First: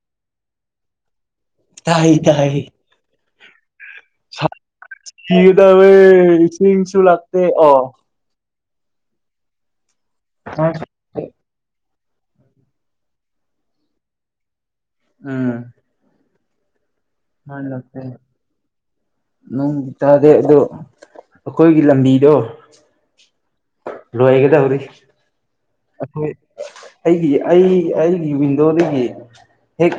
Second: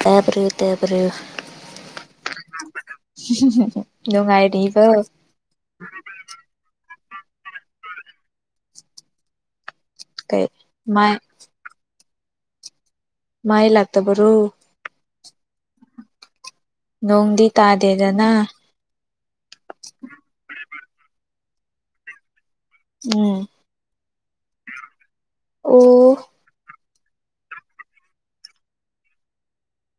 ꯇꯕ꯭ꯌꯨ ꯇꯦ ꯄꯔꯤꯌꯨ ꯇꯥꯏ ꯇꯥꯏ ꯅꯨꯡꯉꯥꯏꯔꯤꯕ ꯦꯗ ꯏꯁꯤ ꯏꯁ ꯂ ꯑ ꯀꯩ ꯃꯥꯏ ꯃꯥꯏꯜꯥꯛꯇꯕꯔꯣ ꯎꯝ ꯅꯣꯡꯗꯤ ꯂꯦ ꯇꯥꯗꯦꯗꯅ ꯅꯪ ꯆꯗꯦ ꯑꯗꯨ ꯑꯩꯈꯣꯏꯒꯤ ꯂꯝꯕꯤꯗꯣ ꯎꯝ ꯂꯌꯦꯒꯗ ꯎꯔꯤ ꯑꯣ ꯑ ꯑꯩꯒꯤ ꯑꯩ ꯑꯩꯒꯤ ꯋꯤꯟꯗꯣꯗꯒꯤ ꯍꯦꯛ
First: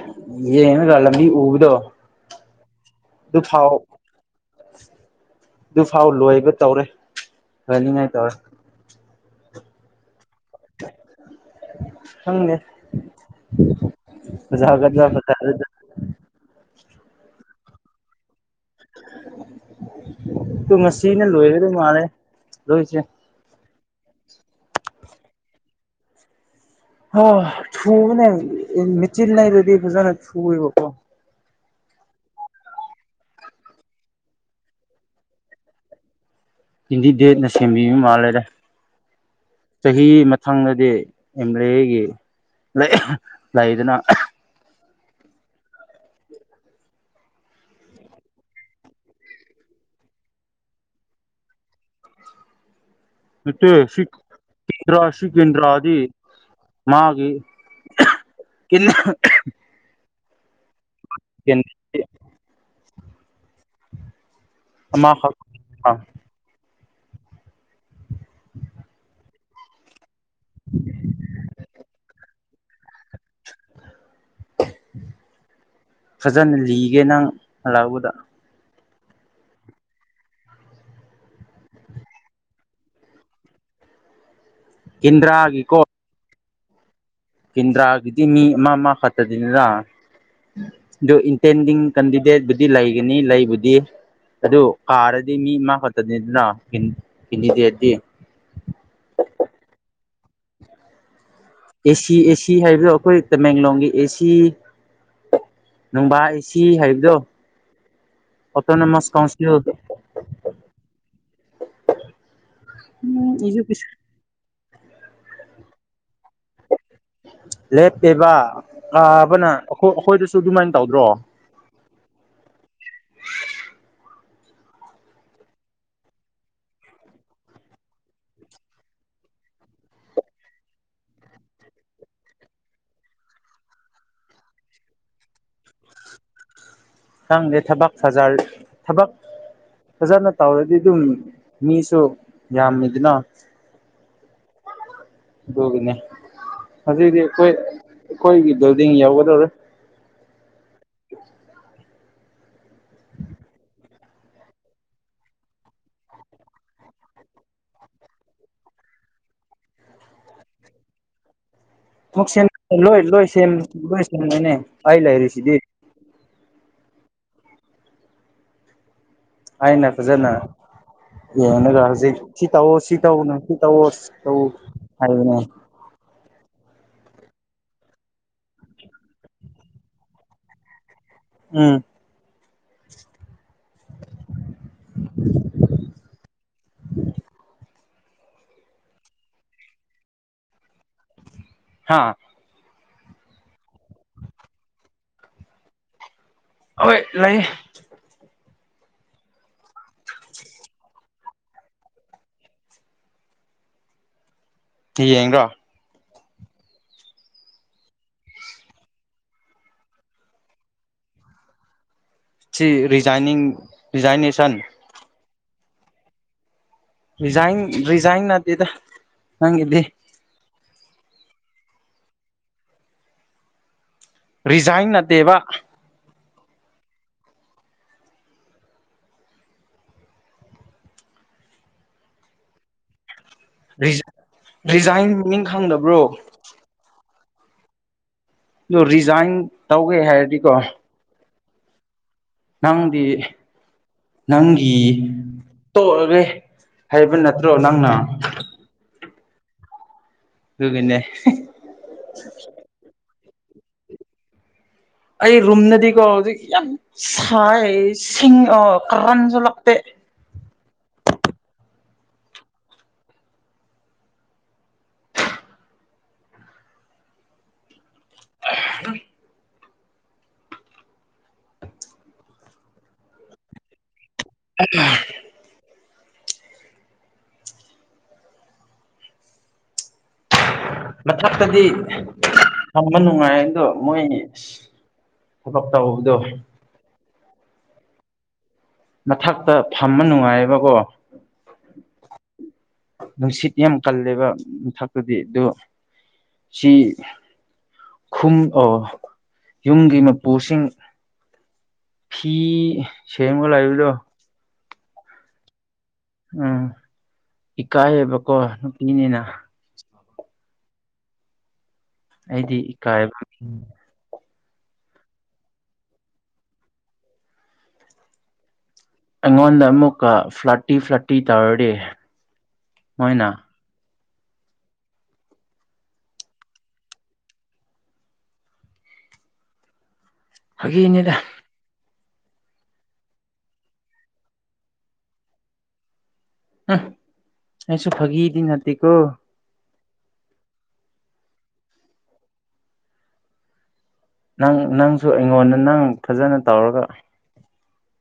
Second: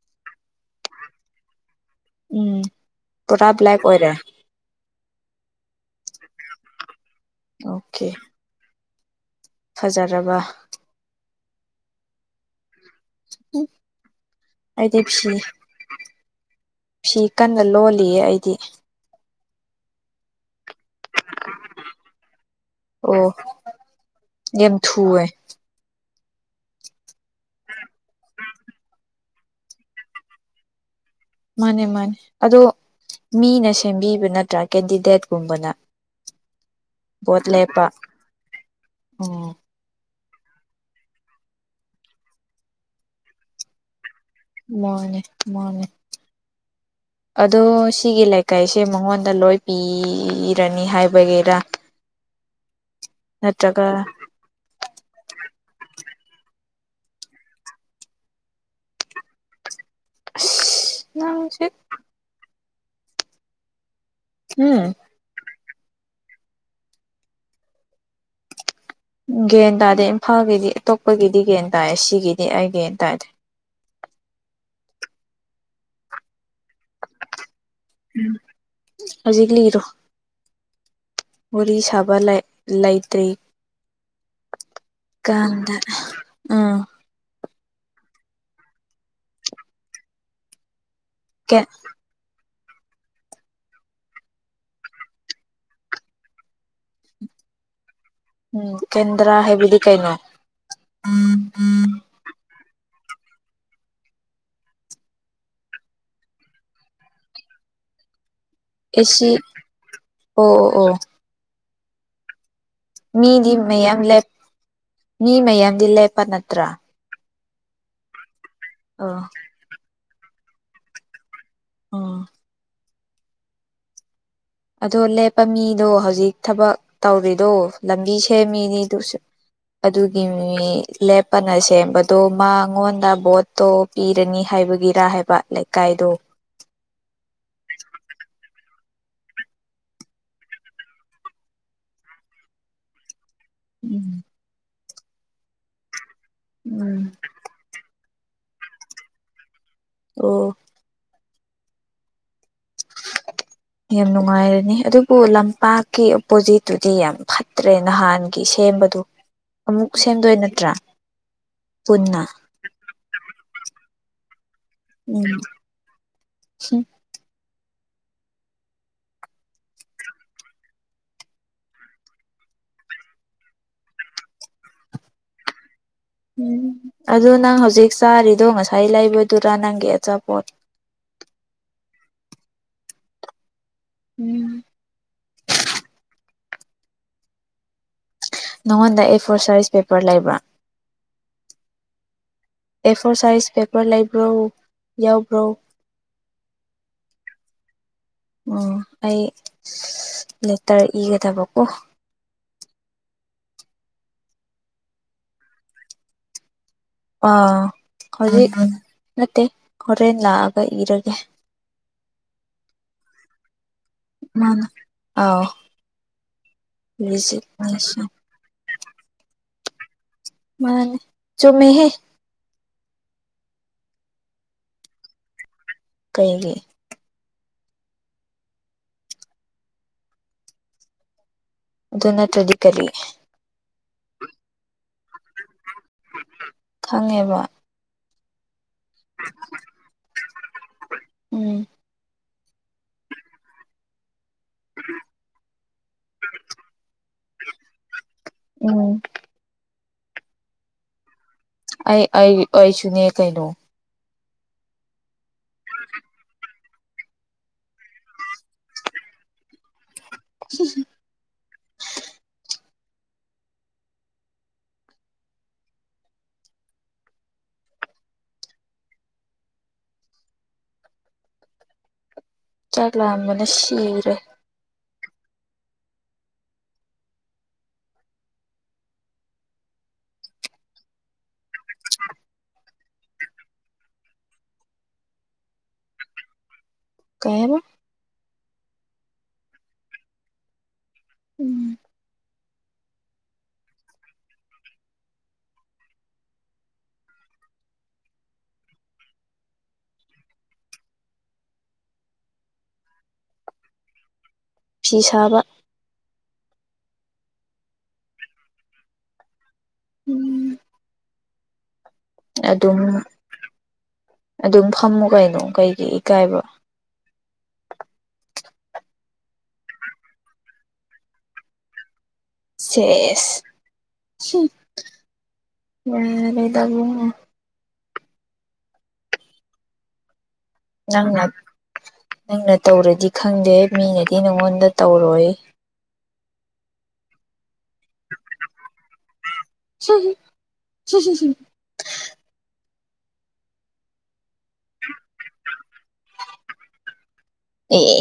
ꯌꯦꯡꯉꯒ ꯎꯕꯗꯣ ꯎꯝ ꯄꯨꯔꯥ ꯑꯗꯨꯐꯥꯎ ꯕ꯭ꯂꯦꯛ ꯑꯣꯏꯔꯦ ꯑꯗꯨꯐꯥꯎ ꯂꯣꯏꯕ ꯇꯧꯔꯦ ꯑꯣꯀꯦ ꯂꯅꯤꯉꯥꯏ ꯇꯧꯔꯦ ꯐꯖꯔꯕ ꯍꯪꯅꯦ ꯑꯩꯗꯤ ꯑꯖꯒꯗ ꯐꯤ ꯇꯔ ꯐꯤ ꯀꯟꯅ ꯂꯣꯜꯂꯤꯌꯦ ꯑꯩꯗꯤ ꯇꯨ ꯉꯁꯤꯅꯦ ꯂꯣꯏꯑꯕꯗ ꯃꯥꯔꯦ ꯂꯣꯏꯁ ꯌ ꯊꯦ ꯍ ꯊꯨꯅꯦ ꯃꯆꯤꯟ ꯅ ꯑꯗꯨꯗꯤꯖꯥꯅ ꯊꯨꯕꯣ ꯃꯥꯅꯦ ꯃꯥꯅꯦ ꯑꯗꯣ ꯃꯤꯅ ꯁꯦꯝꯕꯤꯕ ꯅꯠꯇ꯭ꯔꯥ ꯀꯦꯟꯗꯤꯗꯦꯠꯀꯨꯝꯕꯅ ꯍꯤꯟꯗꯤ ꯗꯦ ꯚꯣꯠ ꯅ ꯂꯦꯞꯄ ꯁꯦꯝꯦꯝꯕꯤꯕ ꯃꯥꯜꯂꯦꯔꯦ ꯎꯝ ꯆꯍꯤ ꯁꯪꯅꯗꯤ ꯑꯦꯝ ꯑꯦꯜ ꯑꯦꯒꯤ ꯂꯩꯗꯅ ꯃꯅꯦ ꯃꯥꯅꯦ ꯑꯗꯣ ꯁꯤꯒꯤ ꯂꯩꯀꯥꯏꯁꯦ ꯃꯉꯣꯟꯗ ꯂꯣꯏ ꯄꯤꯔꯅꯤ ꯍꯥꯏꯕꯒꯤꯔ [inaudible] ꯏꯠꯇ ꯅꯠꯇ꯭ꯔꯒ ꯁꯤꯟꯗ꯭ꯔꯥꯁꯤ ꯏꯗ꯭ꯔꯥꯗꯤ ꯃꯥꯒꯤ ꯀ ꯅꯁꯦ ꯎꯝ [inaudible] ꯒ꯭ꯟ ꯇꯥꯗꯦ ꯏꯝꯐꯥꯜꯒꯤꯗꯤ ꯑꯇꯣꯞꯄꯒꯤꯗꯤ ꯒ꯭ꯟ ꯇꯥꯏꯌꯦ ꯁꯤꯒꯤꯗꯤ ꯑꯩ ꯒꯦꯟ ꯇꯥꯏꯖꯦ ꯐꯖꯅ ꯂꯤꯒꯦ ꯅꯪ ꯑꯂꯥꯎꯕꯗ ꯍꯧꯖꯤꯛ ꯂꯩꯔꯣ ꯋꯥꯔꯤ ꯁꯥꯕ ꯂꯩꯇ꯭ꯔꯤ ꯀꯗꯦ ꯀꯦꯟꯗ꯭ꯔꯥꯒꯤꯀꯣ ꯎꯝ ꯀꯦꯟꯗ꯭ꯔꯥꯒꯤꯗꯤ ꯃꯤ ꯑꯃ ꯑꯃ ꯈꯛꯇꯗꯅꯤꯅ ꯑꯗꯨ ꯀꯦ ꯏꯟꯇꯦꯟꯗꯤꯡ ꯀꯦꯟꯗꯤꯗꯦꯠꯕꯨꯗꯤ ꯂꯩꯒꯅꯤ ꯂꯩꯕꯨꯗꯤ ꯑꯗꯨ ꯀꯥꯔꯗꯤ ꯃꯤ ꯃꯥ ꯈꯛꯇꯅꯤꯗꯅ ꯀꯤꯟꯈꯤꯗꯦꯗꯤ ꯎꯝ ꯀꯦꯟꯗ꯭ꯔꯥ ꯍꯥꯏꯕꯗꯤ ꯀꯩꯅꯣ ꯎꯝ ꯑꯦꯁꯤ ꯑꯦꯁꯤ ꯍꯥꯏꯔꯤꯕ ꯑꯩꯈꯣꯏ ꯇꯃꯦꯡꯂꯣꯡꯒꯤ ꯑꯦꯁꯤ ꯅꯨꯡꯕꯥ ꯑꯦꯁꯤ ꯍꯥꯏꯕꯗꯣ ꯑꯣꯇꯣꯅꯣꯃꯁ ꯑꯦꯁꯤ ꯀꯥꯎꯟꯁꯤꯜꯗ ꯑꯣ ꯑꯣ ꯑꯣ ꯎꯝ ꯃꯤꯗꯤ ꯃꯌꯥꯝ ꯃꯤ ꯃꯌꯥꯝꯗꯤ ꯂꯦꯞꯄ ꯅꯠꯇ꯭ꯔꯥ ꯂꯦꯞꯄꯦꯕ ꯑꯥ ꯑꯥꯕꯅ ꯑꯩꯣꯏ ꯑꯩꯈꯣꯏꯗꯁꯨ ꯑꯗꯨꯃꯥꯏꯅ ꯇꯧꯗ꯭ꯔꯣ ꯑ ꯑꯗꯣ ꯂꯦꯞꯄ ꯃꯤꯗꯣ ꯍꯧꯖꯤꯛ ꯊꯕꯛ ꯇꯧꯔꯤꯗꯣ ꯂꯝꯕꯤ ꯁꯦꯝꯃꯤꯅꯤꯗꯨꯁꯨ ꯑꯗꯨꯒꯤ ꯃꯤ ꯂꯦꯞꯄꯅ ꯁꯦꯝꯕꯗꯣ ꯃꯉꯣꯟꯗ ꯚꯣꯠꯇꯣ ꯄꯤꯔꯅꯤ ꯍꯥꯏ ꯕꯒꯤꯔꯥ ꯍꯥꯏꯕ ꯂꯩꯀꯥꯏꯗꯣ ꯈꯪꯗꯦ ꯊꯕꯛ ꯐꯖ ꯊꯕꯛ ꯐꯖꯅ ꯇꯧꯔꯗꯤ ꯗꯨꯝ ꯃꯤꯁꯨ ꯌꯥꯝꯃꯦꯗꯅ ꯎꯝ ꯑꯗꯨꯒꯤꯅꯦ ꯎꯝ ꯍꯧꯖꯤꯇꯤ ꯑꯩꯈꯣꯏ ꯑꯩꯈꯣꯏꯒꯤ ꯕꯤꯜꯗꯤꯡ ꯌꯧꯒꯗꯧꯔꯦ ꯑꯣ ꯌꯥꯝ ꯅꯨꯡꯉꯥꯏꯔꯅꯤ ꯑꯗꯨꯕꯨ ꯂꯝꯄꯥꯛꯀꯤ ꯑꯣꯄꯣꯖꯤꯠꯇꯨꯗꯤ ꯌꯥꯝ ꯐꯠꯇ꯭ꯔꯦ ꯅꯍꯥꯟꯒꯤ ꯁꯦꯝ ꯕꯗꯨ ꯑꯃꯨꯛ ꯁꯦꯝꯗꯣꯏ ꯅꯠꯇ꯭ꯔꯥ ꯄꯨꯟꯅ ꯑꯃꯨꯛ ꯁꯦꯝ ꯂꯣꯏ ꯂꯣꯏ ꯁꯦꯝ ꯂꯣꯏ ꯁꯦꯝꯒꯅꯦ ꯑꯩ ꯂꯩꯔꯤꯁꯤꯗꯤ ꯍꯨꯝ ꯑꯥꯏ ꯐꯖꯅ ꯌꯦꯅꯗꯔꯁꯤ ꯁꯤ ꯇꯧꯋꯣ ꯁꯤ ꯇꯧꯅ ꯁꯤ ꯇꯧꯋꯣ ꯁꯤ ꯇꯧ ꯍꯥꯏꯗꯅ ꯎꯝ ꯑꯗꯨ ꯅꯪ ꯍꯧꯖꯤꯛ ꯆꯥꯔꯤꯗꯣ ꯉꯁꯥꯏ ꯂꯩꯕꯗꯨꯔꯥ ꯅꯪꯒꯤ ꯑꯆꯥꯄꯣꯠ ꯎꯝ ꯎꯝ ꯅꯉꯣꯟꯗ ꯑꯦ ꯐꯣꯔ ꯁꯥꯏꯁ ꯄꯦꯄꯔ ꯂꯩꯕ꯭ꯔꯥ ꯍꯥꯥ ꯑꯦꯐꯣꯔ ꯁꯥꯏꯖ ꯄꯦꯄꯔ ꯂꯩꯕ꯭ꯔꯣ ꯌꯥꯎꯕ꯭ꯔꯣ ꯍꯣꯏ ꯂꯩꯌꯦ ꯎꯝ ꯑꯩ ꯂꯦꯇꯔ ꯏꯒꯗꯕꯀꯣ ꯀꯤ ꯌꯦꯡꯔꯣ ꯑꯥ ꯍꯧꯖꯤꯛ ꯅꯠꯇꯦ ꯍꯣꯔꯦꯟ ꯂꯥꯛꯑꯒ ꯏꯔꯒꯦ ꯁꯤ ꯔꯤꯖꯥꯏꯅꯤꯡ ꯔꯤꯖꯥꯏꯅꯦꯁꯟ ꯃꯥꯅ ꯑꯥꯎ ꯔꯤꯖꯥꯏꯟ ꯔꯤꯖꯤꯛꯅꯦꯁꯟ ꯔꯤꯖꯥꯏꯟ ꯅꯠꯇꯦꯗ ꯅꯪꯒꯤꯗꯤ ꯃꯥꯅꯦ ꯆꯨꯝꯃꯦꯍꯦ ꯔꯤꯖꯥꯏꯟ ꯅꯠꯇꯦꯕ ꯀꯩꯒꯤ ꯑꯗꯨ ꯅꯠꯇ꯭ꯔꯗꯤ ꯀꯔꯤ ꯔꯤꯖ ꯔꯤꯖꯥꯏꯟ ꯃꯤꯅꯤꯡ ꯈꯪꯗꯕ꯭ꯔꯣ ꯋꯥ ꯗꯨ ꯔꯤꯖꯥꯏꯟ ꯇꯧꯒꯦ ꯍꯥꯏꯔꯗꯤꯀꯣ ꯎꯝ ꯅꯪꯗꯤ ꯅꯪꯒꯤ ꯇꯣꯛꯑꯒꯦ ꯍꯥꯏꯕ ꯅꯠꯇ꯭ꯔꯣ ꯅꯪꯅ ꯎꯝ ꯗꯨꯒꯅꯦ ꯑꯩ ꯑꯩ ꯑꯩꯁꯨꯨꯅꯦ ꯀꯩꯅꯣ ꯑꯩ ꯔꯨꯝꯅꯗꯤꯀꯣ ꯍꯧꯖꯤꯛ ꯌꯥꯝ ꯁꯥꯏ ꯁꯤꯡ ꯑ ꯀꯥꯔꯟꯖꯣ ꯂꯥꯛꯇꯦ ꯁꯤ [unintelligible] ꯑ ꯍꯝ ꯆꯥꯛ ꯂꯥꯝꯕꯅ ꯁꯤꯔꯦ ꯎ [unintelligible] ꯃꯊꯛꯇꯗꯤ ꯊꯝꯕ ꯅꯨꯡꯉꯥꯏ ꯑꯗꯣ ꯃꯣꯏꯁꯤ ꯍꯨꯛ ꯎꯞ ꯇꯧꯕꯗꯣ ꯀꯩꯌꯥꯕ ꯃꯊꯛꯇ ꯐꯝꯕ ꯅꯨꯡꯉꯥꯏꯌꯦꯕꯀꯣ ꯎꯝ ꯅꯨꯡꯁꯤꯠ ꯌꯥꯝ ꯀꯜꯂꯦꯕ ꯃꯊꯛꯇꯨꯗꯤ ꯑꯗꯨ ꯁꯤꯤ ꯨꯝ ꯌꯨꯝꯒꯤ ꯃꯄꯨꯁꯤꯡ ꯐꯤ ꯁꯃꯒ ꯂꯕꯤꯗꯣ ꯐꯤ ꯁꯥꯕ ꯎꯝ ꯏꯀꯥꯏꯌꯦꯕꯀꯣ ꯅꯨꯄꯤꯅꯤꯅ ꯎꯝ ꯑꯩꯗꯤ ꯑꯗꯨꯝ ꯏꯀꯥꯏꯕ ꯑꯗꯨꯝ ꯐꯝꯃꯨ ꯀꯩꯅꯣ ꯀꯩꯒꯤ ꯏꯀꯥꯏꯕ ꯑꯩꯉꯣꯟꯗ ꯑꯃꯨꯛꯀ ꯐ꯭ꯂꯠꯇꯤ ꯐ꯭ꯂꯥꯠꯇꯤ ꯇꯧꯔꯗꯤ ꯃꯣꯏꯅ ꯁꯦꯁ ꯌꯥ ꯂꯩꯗꯕꯨ ꯍꯥꯏꯦꯅꯦꯗ ꯅꯪꯅ ꯅꯪꯅ ꯇꯧꯔꯗꯤ ꯈꯪꯗꯦ ꯃꯤꯅꯗꯤ ꯅꯪꯉꯣꯟꯗ ꯇꯧꯔꯣꯏ ꯎꯝ ꯑꯩꯁꯨ ꯐꯒꯤꯗꯤ ꯅꯠꯇꯦꯀꯣ ꯁꯤ ꯁꯤ ꯅꯪ ꯅꯪꯁꯨ ꯑꯩꯉꯣꯟꯗ ꯅꯪ ꯐꯖꯅ ꯇꯧꯔꯒ ꯑꯦ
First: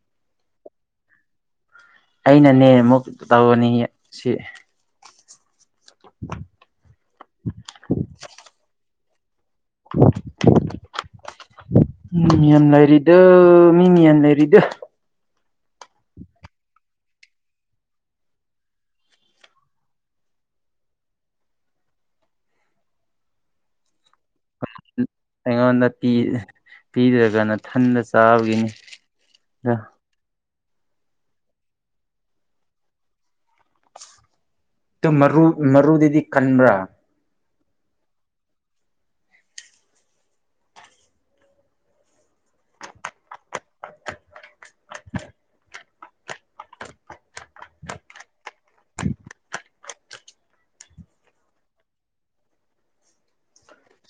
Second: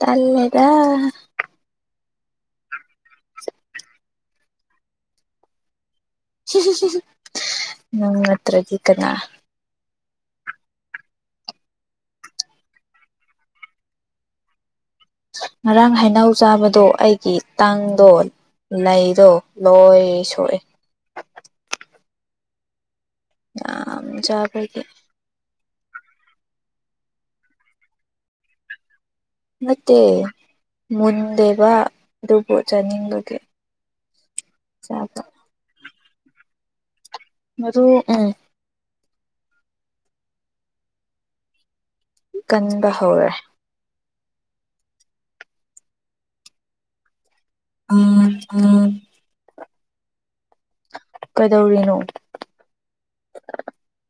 ꯇꯂꯦꯗ ꯑꯩꯅꯅꯦ ꯑꯃꯨꯛ ꯇꯧꯅꯤ ꯁꯤ ꯎꯝ ꯅꯠꯇ꯭ꯔꯒꯤ ꯀꯅꯥ [unintelligible] ꯃꯤ ꯌꯥꯝ ꯂꯩꯔꯤꯗꯨ ꯃꯤꯅꯤ ꯌꯥꯝꯅ ꯂꯩꯔꯤꯗꯨ ꯉꯔꯥꯡ ꯍꯩꯅꯧ ꯆꯥꯕꯗꯣ ꯑꯩꯒꯤ ꯇꯥꯡꯗꯣ ꯅꯗꯣ ꯂꯣꯏ ꯁꯣꯛꯑꯦ ꯑ ꯆ ꯑꯩꯉꯣꯟꯗ ꯄꯤꯗ꯭ꯔꯀꯥꯟꯗ ꯊꯟꯗ ꯆꯥꯕꯒꯤꯅꯤ ꯅꯠꯇꯦ ꯃꯨꯟꯗꯦꯕ ꯑꯗꯨꯕꯨ ꯆꯥꯅꯤꯡꯕꯒꯦ ꯇ ꯃꯔꯨ ꯃꯔꯨꯗꯗꯤ ꯀꯟꯕ꯭ꯔꯥ ꯃꯗꯨ ꯎꯝ ꯀꯟꯕ ꯍꯧꯔꯦ [unintelligible] ꯎꯝ ꯎꯝ ꯀꯩꯗꯧꯔꯤꯅꯣ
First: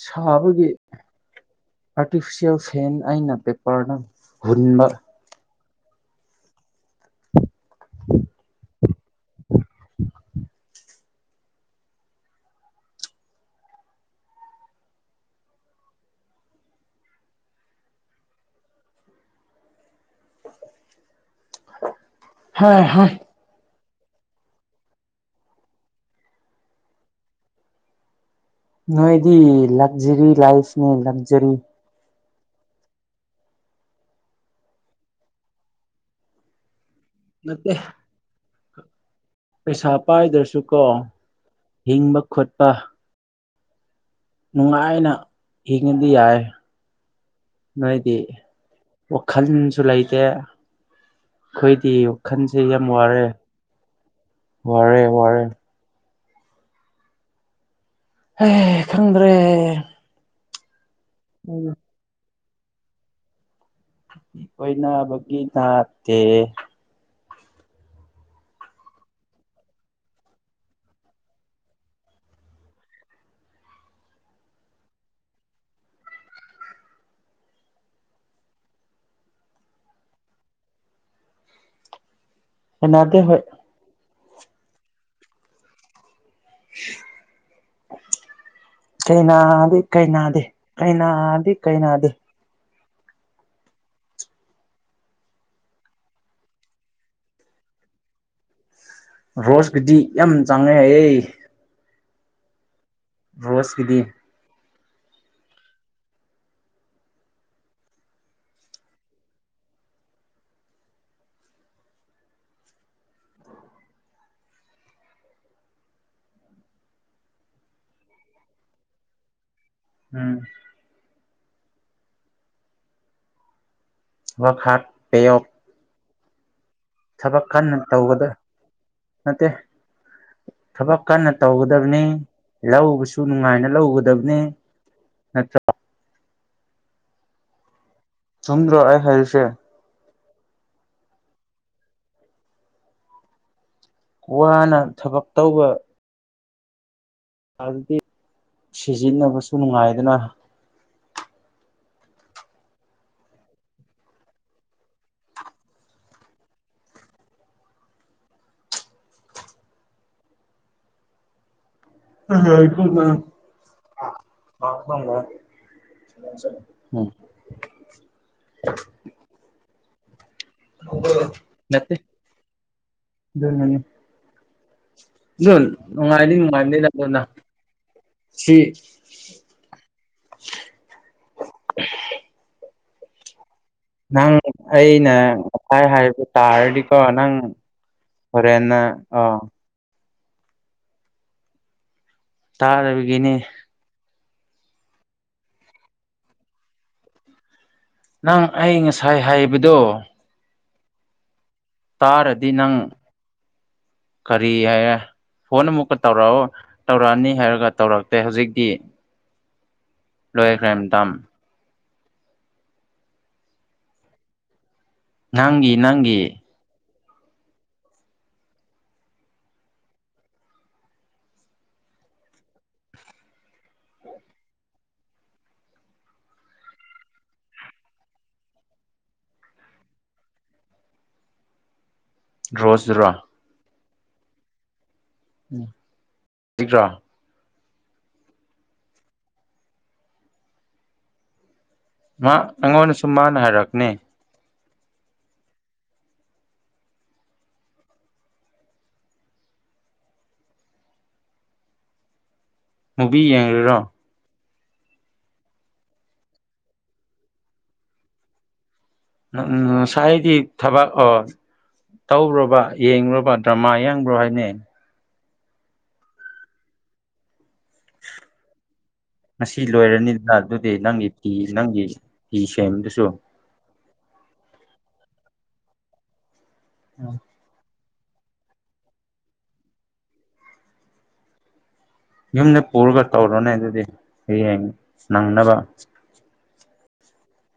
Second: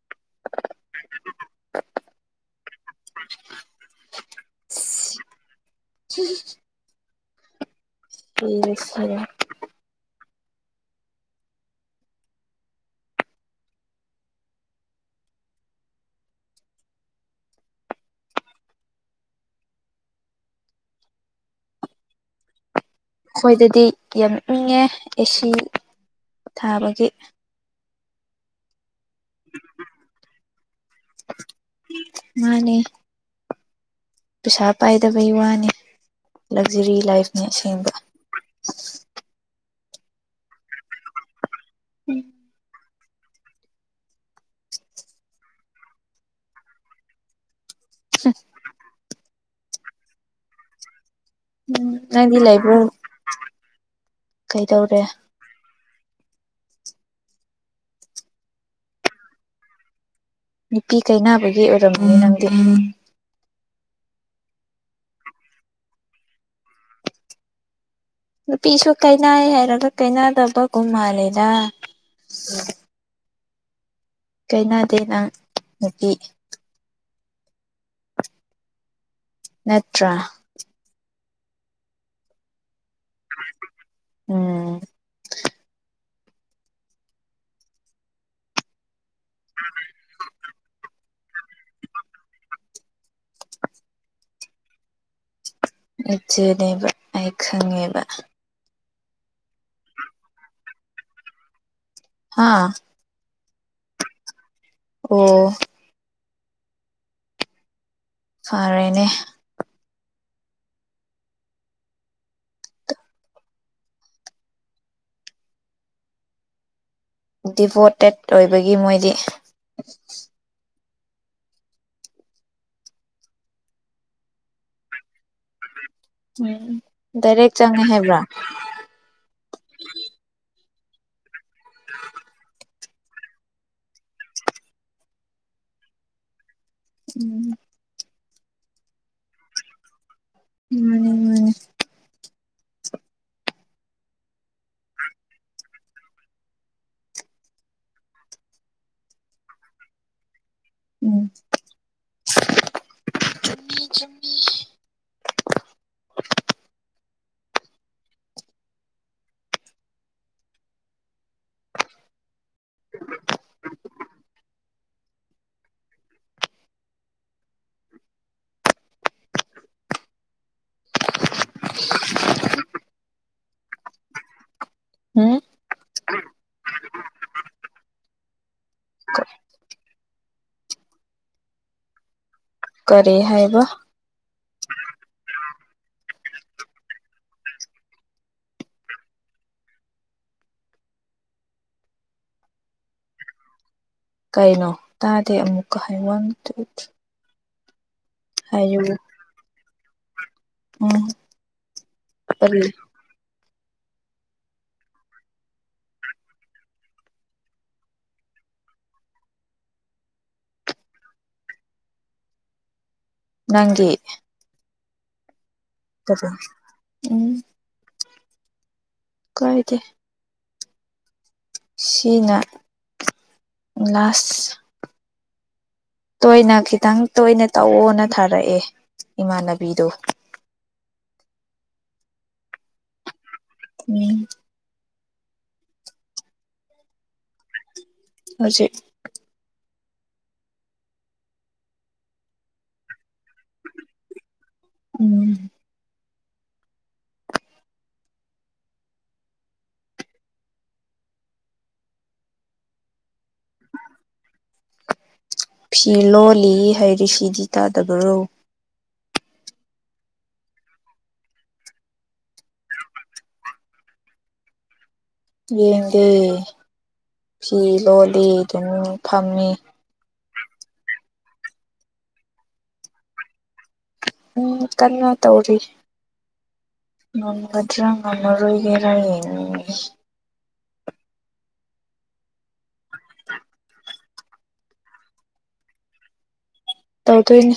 ꯁꯥꯕꯒꯤ ꯑꯥꯔꯇꯤꯐꯤꯁꯦꯜ ꯐꯦꯟ ꯑꯩꯅ ꯄꯦꯄꯔꯗ ꯍꯨꯟꯕ ꯎ ꯍꯔ ꯍꯥ ꯍ ꯑꯩꯈꯣꯏꯗꯗꯤ ꯌꯥꯝ ꯏꯪꯉꯦ ꯑꯦꯁꯤ ꯊꯥꯕꯒꯤ ꯅꯣꯏꯗꯤ ꯂꯛꯖꯔꯤ ꯂꯥꯏꯐꯅꯦ ꯂꯛꯖꯔꯤ ꯃꯥꯅꯦ ꯄꯩꯁꯥ ꯄꯥꯏꯗꯕꯩ ꯋꯥꯅꯤ ꯂꯛꯖꯔꯤ ꯂꯥꯏꯐꯅꯤ ꯅꯠꯇꯦ ꯑꯁꯦꯡꯕ ꯄꯩꯁꯥ ꯄꯥꯏꯗ꯭ꯔꯁꯨ ꯀꯣ ꯍꯤꯡꯕ ꯈꯣꯠꯄ ꯅꯨꯡꯉꯥꯏꯅ ꯍꯤꯡꯉꯕꯗꯤ ꯌꯥꯏ ꯅꯣꯏꯗꯤ ꯋꯥꯈꯜꯁꯨ ꯂꯩꯇꯦ ꯎꯝ ꯑꯩꯈꯣꯏꯗꯤ ꯅꯪꯗꯤ ꯋꯥꯈꯜꯁꯦ ꯂꯩꯕ꯭ꯔꯣ ꯌꯥꯝ ꯋꯥꯔꯦ ꯀꯩꯗꯧꯔꯦ ꯋꯥꯔꯦ ꯋꯥꯔꯦ ꯍ ꯈꯪꯗ꯭ꯔꯦ ꯄꯄꯤ ꯀꯩꯅꯅꯕꯒꯤ ꯑꯣꯏꯔꯝꯝꯕꯅꯤ ꯅꯪꯗꯤ ꯀꯣꯏꯅꯥ ꯒꯤ ꯊꯅꯥꯠꯇ ꯅꯨꯄꯤꯁꯨ ꯀꯩꯅꯥꯏ ꯍꯥꯏꯔꯒ ꯀꯩꯅꯥꯗꯕꯒꯨꯝ ꯃꯥꯜꯂꯦꯗ ꯎꯝ ꯀꯩꯅꯗꯦ ꯅꯪ ꯅꯨꯄꯤ ꯅꯠꯇ꯭ꯔ ꯍꯗꯤ ꯍꯣꯏ ꯎꯝ ꯀꯩꯅꯥꯗꯤ ꯀꯩꯅꯥꯗꯤ ꯀꯥꯏꯅꯥ ꯑꯗꯤ ꯀꯥꯏ ꯅꯅꯥ ꯑꯗꯦ ꯏꯆꯦꯅꯦꯕ ꯑꯩ ꯈꯪꯉꯦꯕ ꯔꯣꯁꯀꯨꯗꯤ ꯌꯥꯝ ꯆꯥꯡꯉꯩ ꯍꯥꯏꯌꯦꯦ ꯑꯥ ꯔꯣꯁꯀꯤꯗꯤ ꯑꯣ ꯐꯔꯦꯅꯦ ꯗꯤꯕꯣꯇꯦꯠ ꯑꯣꯏꯕꯒꯤ ꯃꯣꯏꯗꯤ ꯎꯝ ꯍ ꯍꯥꯛ ꯄꯦꯌ ꯎꯝ ꯗꯥꯏꯔꯦꯛ ꯆꯪꯉꯦ ꯍꯥꯏꯕ꯭ꯔꯥ ꯇꯧꯒꯗ ꯅꯠꯇꯦ ꯊꯕꯛ ꯀꯟꯅ ꯇꯧꯒꯗꯕꯅꯤ ꯂꯧꯧꯕꯁꯨ ꯅꯨꯡꯉꯥꯏꯅ ꯂꯧꯒꯗꯕꯅꯦ ꯅꯠꯇ꯭ꯔꯥ ꯎꯝ ꯁꯨꯝꯗ꯭ꯔꯣ ꯑ ꯍꯥꯏꯦꯜꯁꯦ ꯃꯥꯅꯦ ꯃꯥꯅꯦ ꯋꯥꯅ ꯊꯕꯛ ꯇꯧꯕ ꯑꯗꯨꯗꯤ ꯁꯤꯖꯤꯟꯅꯕꯁꯨ ꯅꯨꯡꯉꯥꯏꯗꯅ ꯆꯃꯤ ꯆꯨꯝꯃꯤ ꯍ ꯏ [unintelligible] [unintelligible] ꯑꯗꯨ ꯎꯝ ꯅꯨꯡꯉꯥꯏꯅꯤ ꯅꯨꯡꯉꯥꯏꯅꯤ ꯅꯅ ꯁꯤ ꯀꯔꯤ ꯍꯥꯏꯕ ꯅꯪ ꯑꯩꯅ ꯉꯁꯥꯏ ꯍꯥꯏꯕ ꯇꯥꯔꯗꯤꯀꯣ ꯅꯪ ꯍꯔꯦꯅ ꯑ ꯇꯥꯔꯕꯒꯤꯅꯦ ꯀꯩꯅꯣ ꯇꯥꯗꯦ ꯑꯃꯨꯛꯀ ꯍꯥꯏ ꯋꯥꯟ ꯅꯪ ꯑꯩ ꯍꯥꯏꯌꯨ ꯉꯁꯥꯏ ꯍꯥꯏꯕꯗꯣ ꯎꯝ ꯇꯥꯔꯗꯤ ꯀꯔꯤ ꯅꯪ [unintelligible] ꯈꯔꯤ ꯍꯥꯏ ꯐꯣꯟ ꯑꯃꯨꯛꯀ ꯇꯧꯔꯛꯑꯣ ꯇꯧꯔꯛꯑꯅꯤ ꯍꯥꯏꯔꯒ ꯇꯧꯔꯛꯇꯦ ꯍꯧꯖꯤꯛꯇꯤ ꯂꯣꯏ ꯀ꯭ꯔꯥꯏꯝ ꯇꯝ ꯅꯪꯒꯤꯦ ꯅꯪꯒꯤ ꯅꯪꯒꯤ ꯎꯝ ꯀꯥꯏꯗꯒꯤ ꯁꯤꯅ ꯂꯥꯁ ꯇꯣꯏꯅ ꯈꯤꯇꯪ ꯇꯣꯏꯅ ꯇꯧꯑꯣꯅ ꯊꯥꯔꯛꯑꯦ ꯏꯃꯥꯟꯅꯕꯤꯗꯨ ꯔꯣꯖ ꯔꯣ ꯎꯝ ꯎꯝ ꯁꯤ꯭ꯔꯥ ꯍꯧꯖꯤꯩ ꯃꯥ ꯑꯩꯉꯣꯟꯗ ꯁꯨꯝ ꯃꯥꯅ ꯍꯥꯏꯔꯛꯅꯦ ꯎꯝ ꯃꯨꯕꯤ ꯌꯦꯉꯒꯥꯔꯣ ꯐꯤ ꯂꯣ ꯂꯤ ꯍꯥꯏꯩꯔꯤꯁꯤꯗꯤ ꯇꯥꯗꯕꯔꯣ ꯎꯝ ꯁꯥꯏꯗꯤ ꯊꯕꯛ ꯑꯣ ꯇꯧꯔꯨꯔꯕ ꯌꯦꯡꯂꯡꯨꯔꯕ ꯗ꯭ꯔꯃꯥ ꯌꯦꯡꯕ꯭ꯔꯣ ꯍꯥꯏꯅ ꯌꯦꯡꯗꯦ ꯐꯤ ꯂꯣꯜꯂꯤ ꯑꯇꯨꯝ ꯉꯁꯤ ꯂꯣꯏꯔꯅꯤꯗꯅ ꯑꯗꯨꯗꯤ ꯅꯪꯒꯤ ꯐꯤ ꯅꯪꯒꯤ ꯐꯤ ꯁꯗꯨꯁꯨ ꯎꯝ ꯀꯟꯅ ꯇꯧꯔꯤ ꯎꯝ ꯅꯪ ꯂꯣꯏꯔꯔꯣꯏꯒꯦꯔꯥ ꯌꯦꯟ ꯌꯨꯝꯗ ꯄꯨꯔꯒ ꯇꯧꯔꯣꯅꯦ ꯑꯗꯨꯗꯤ ꯍꯌꯦꯡ ꯅꯪꯅꯕ ꯇꯧꯗꯣꯢꯅꯦ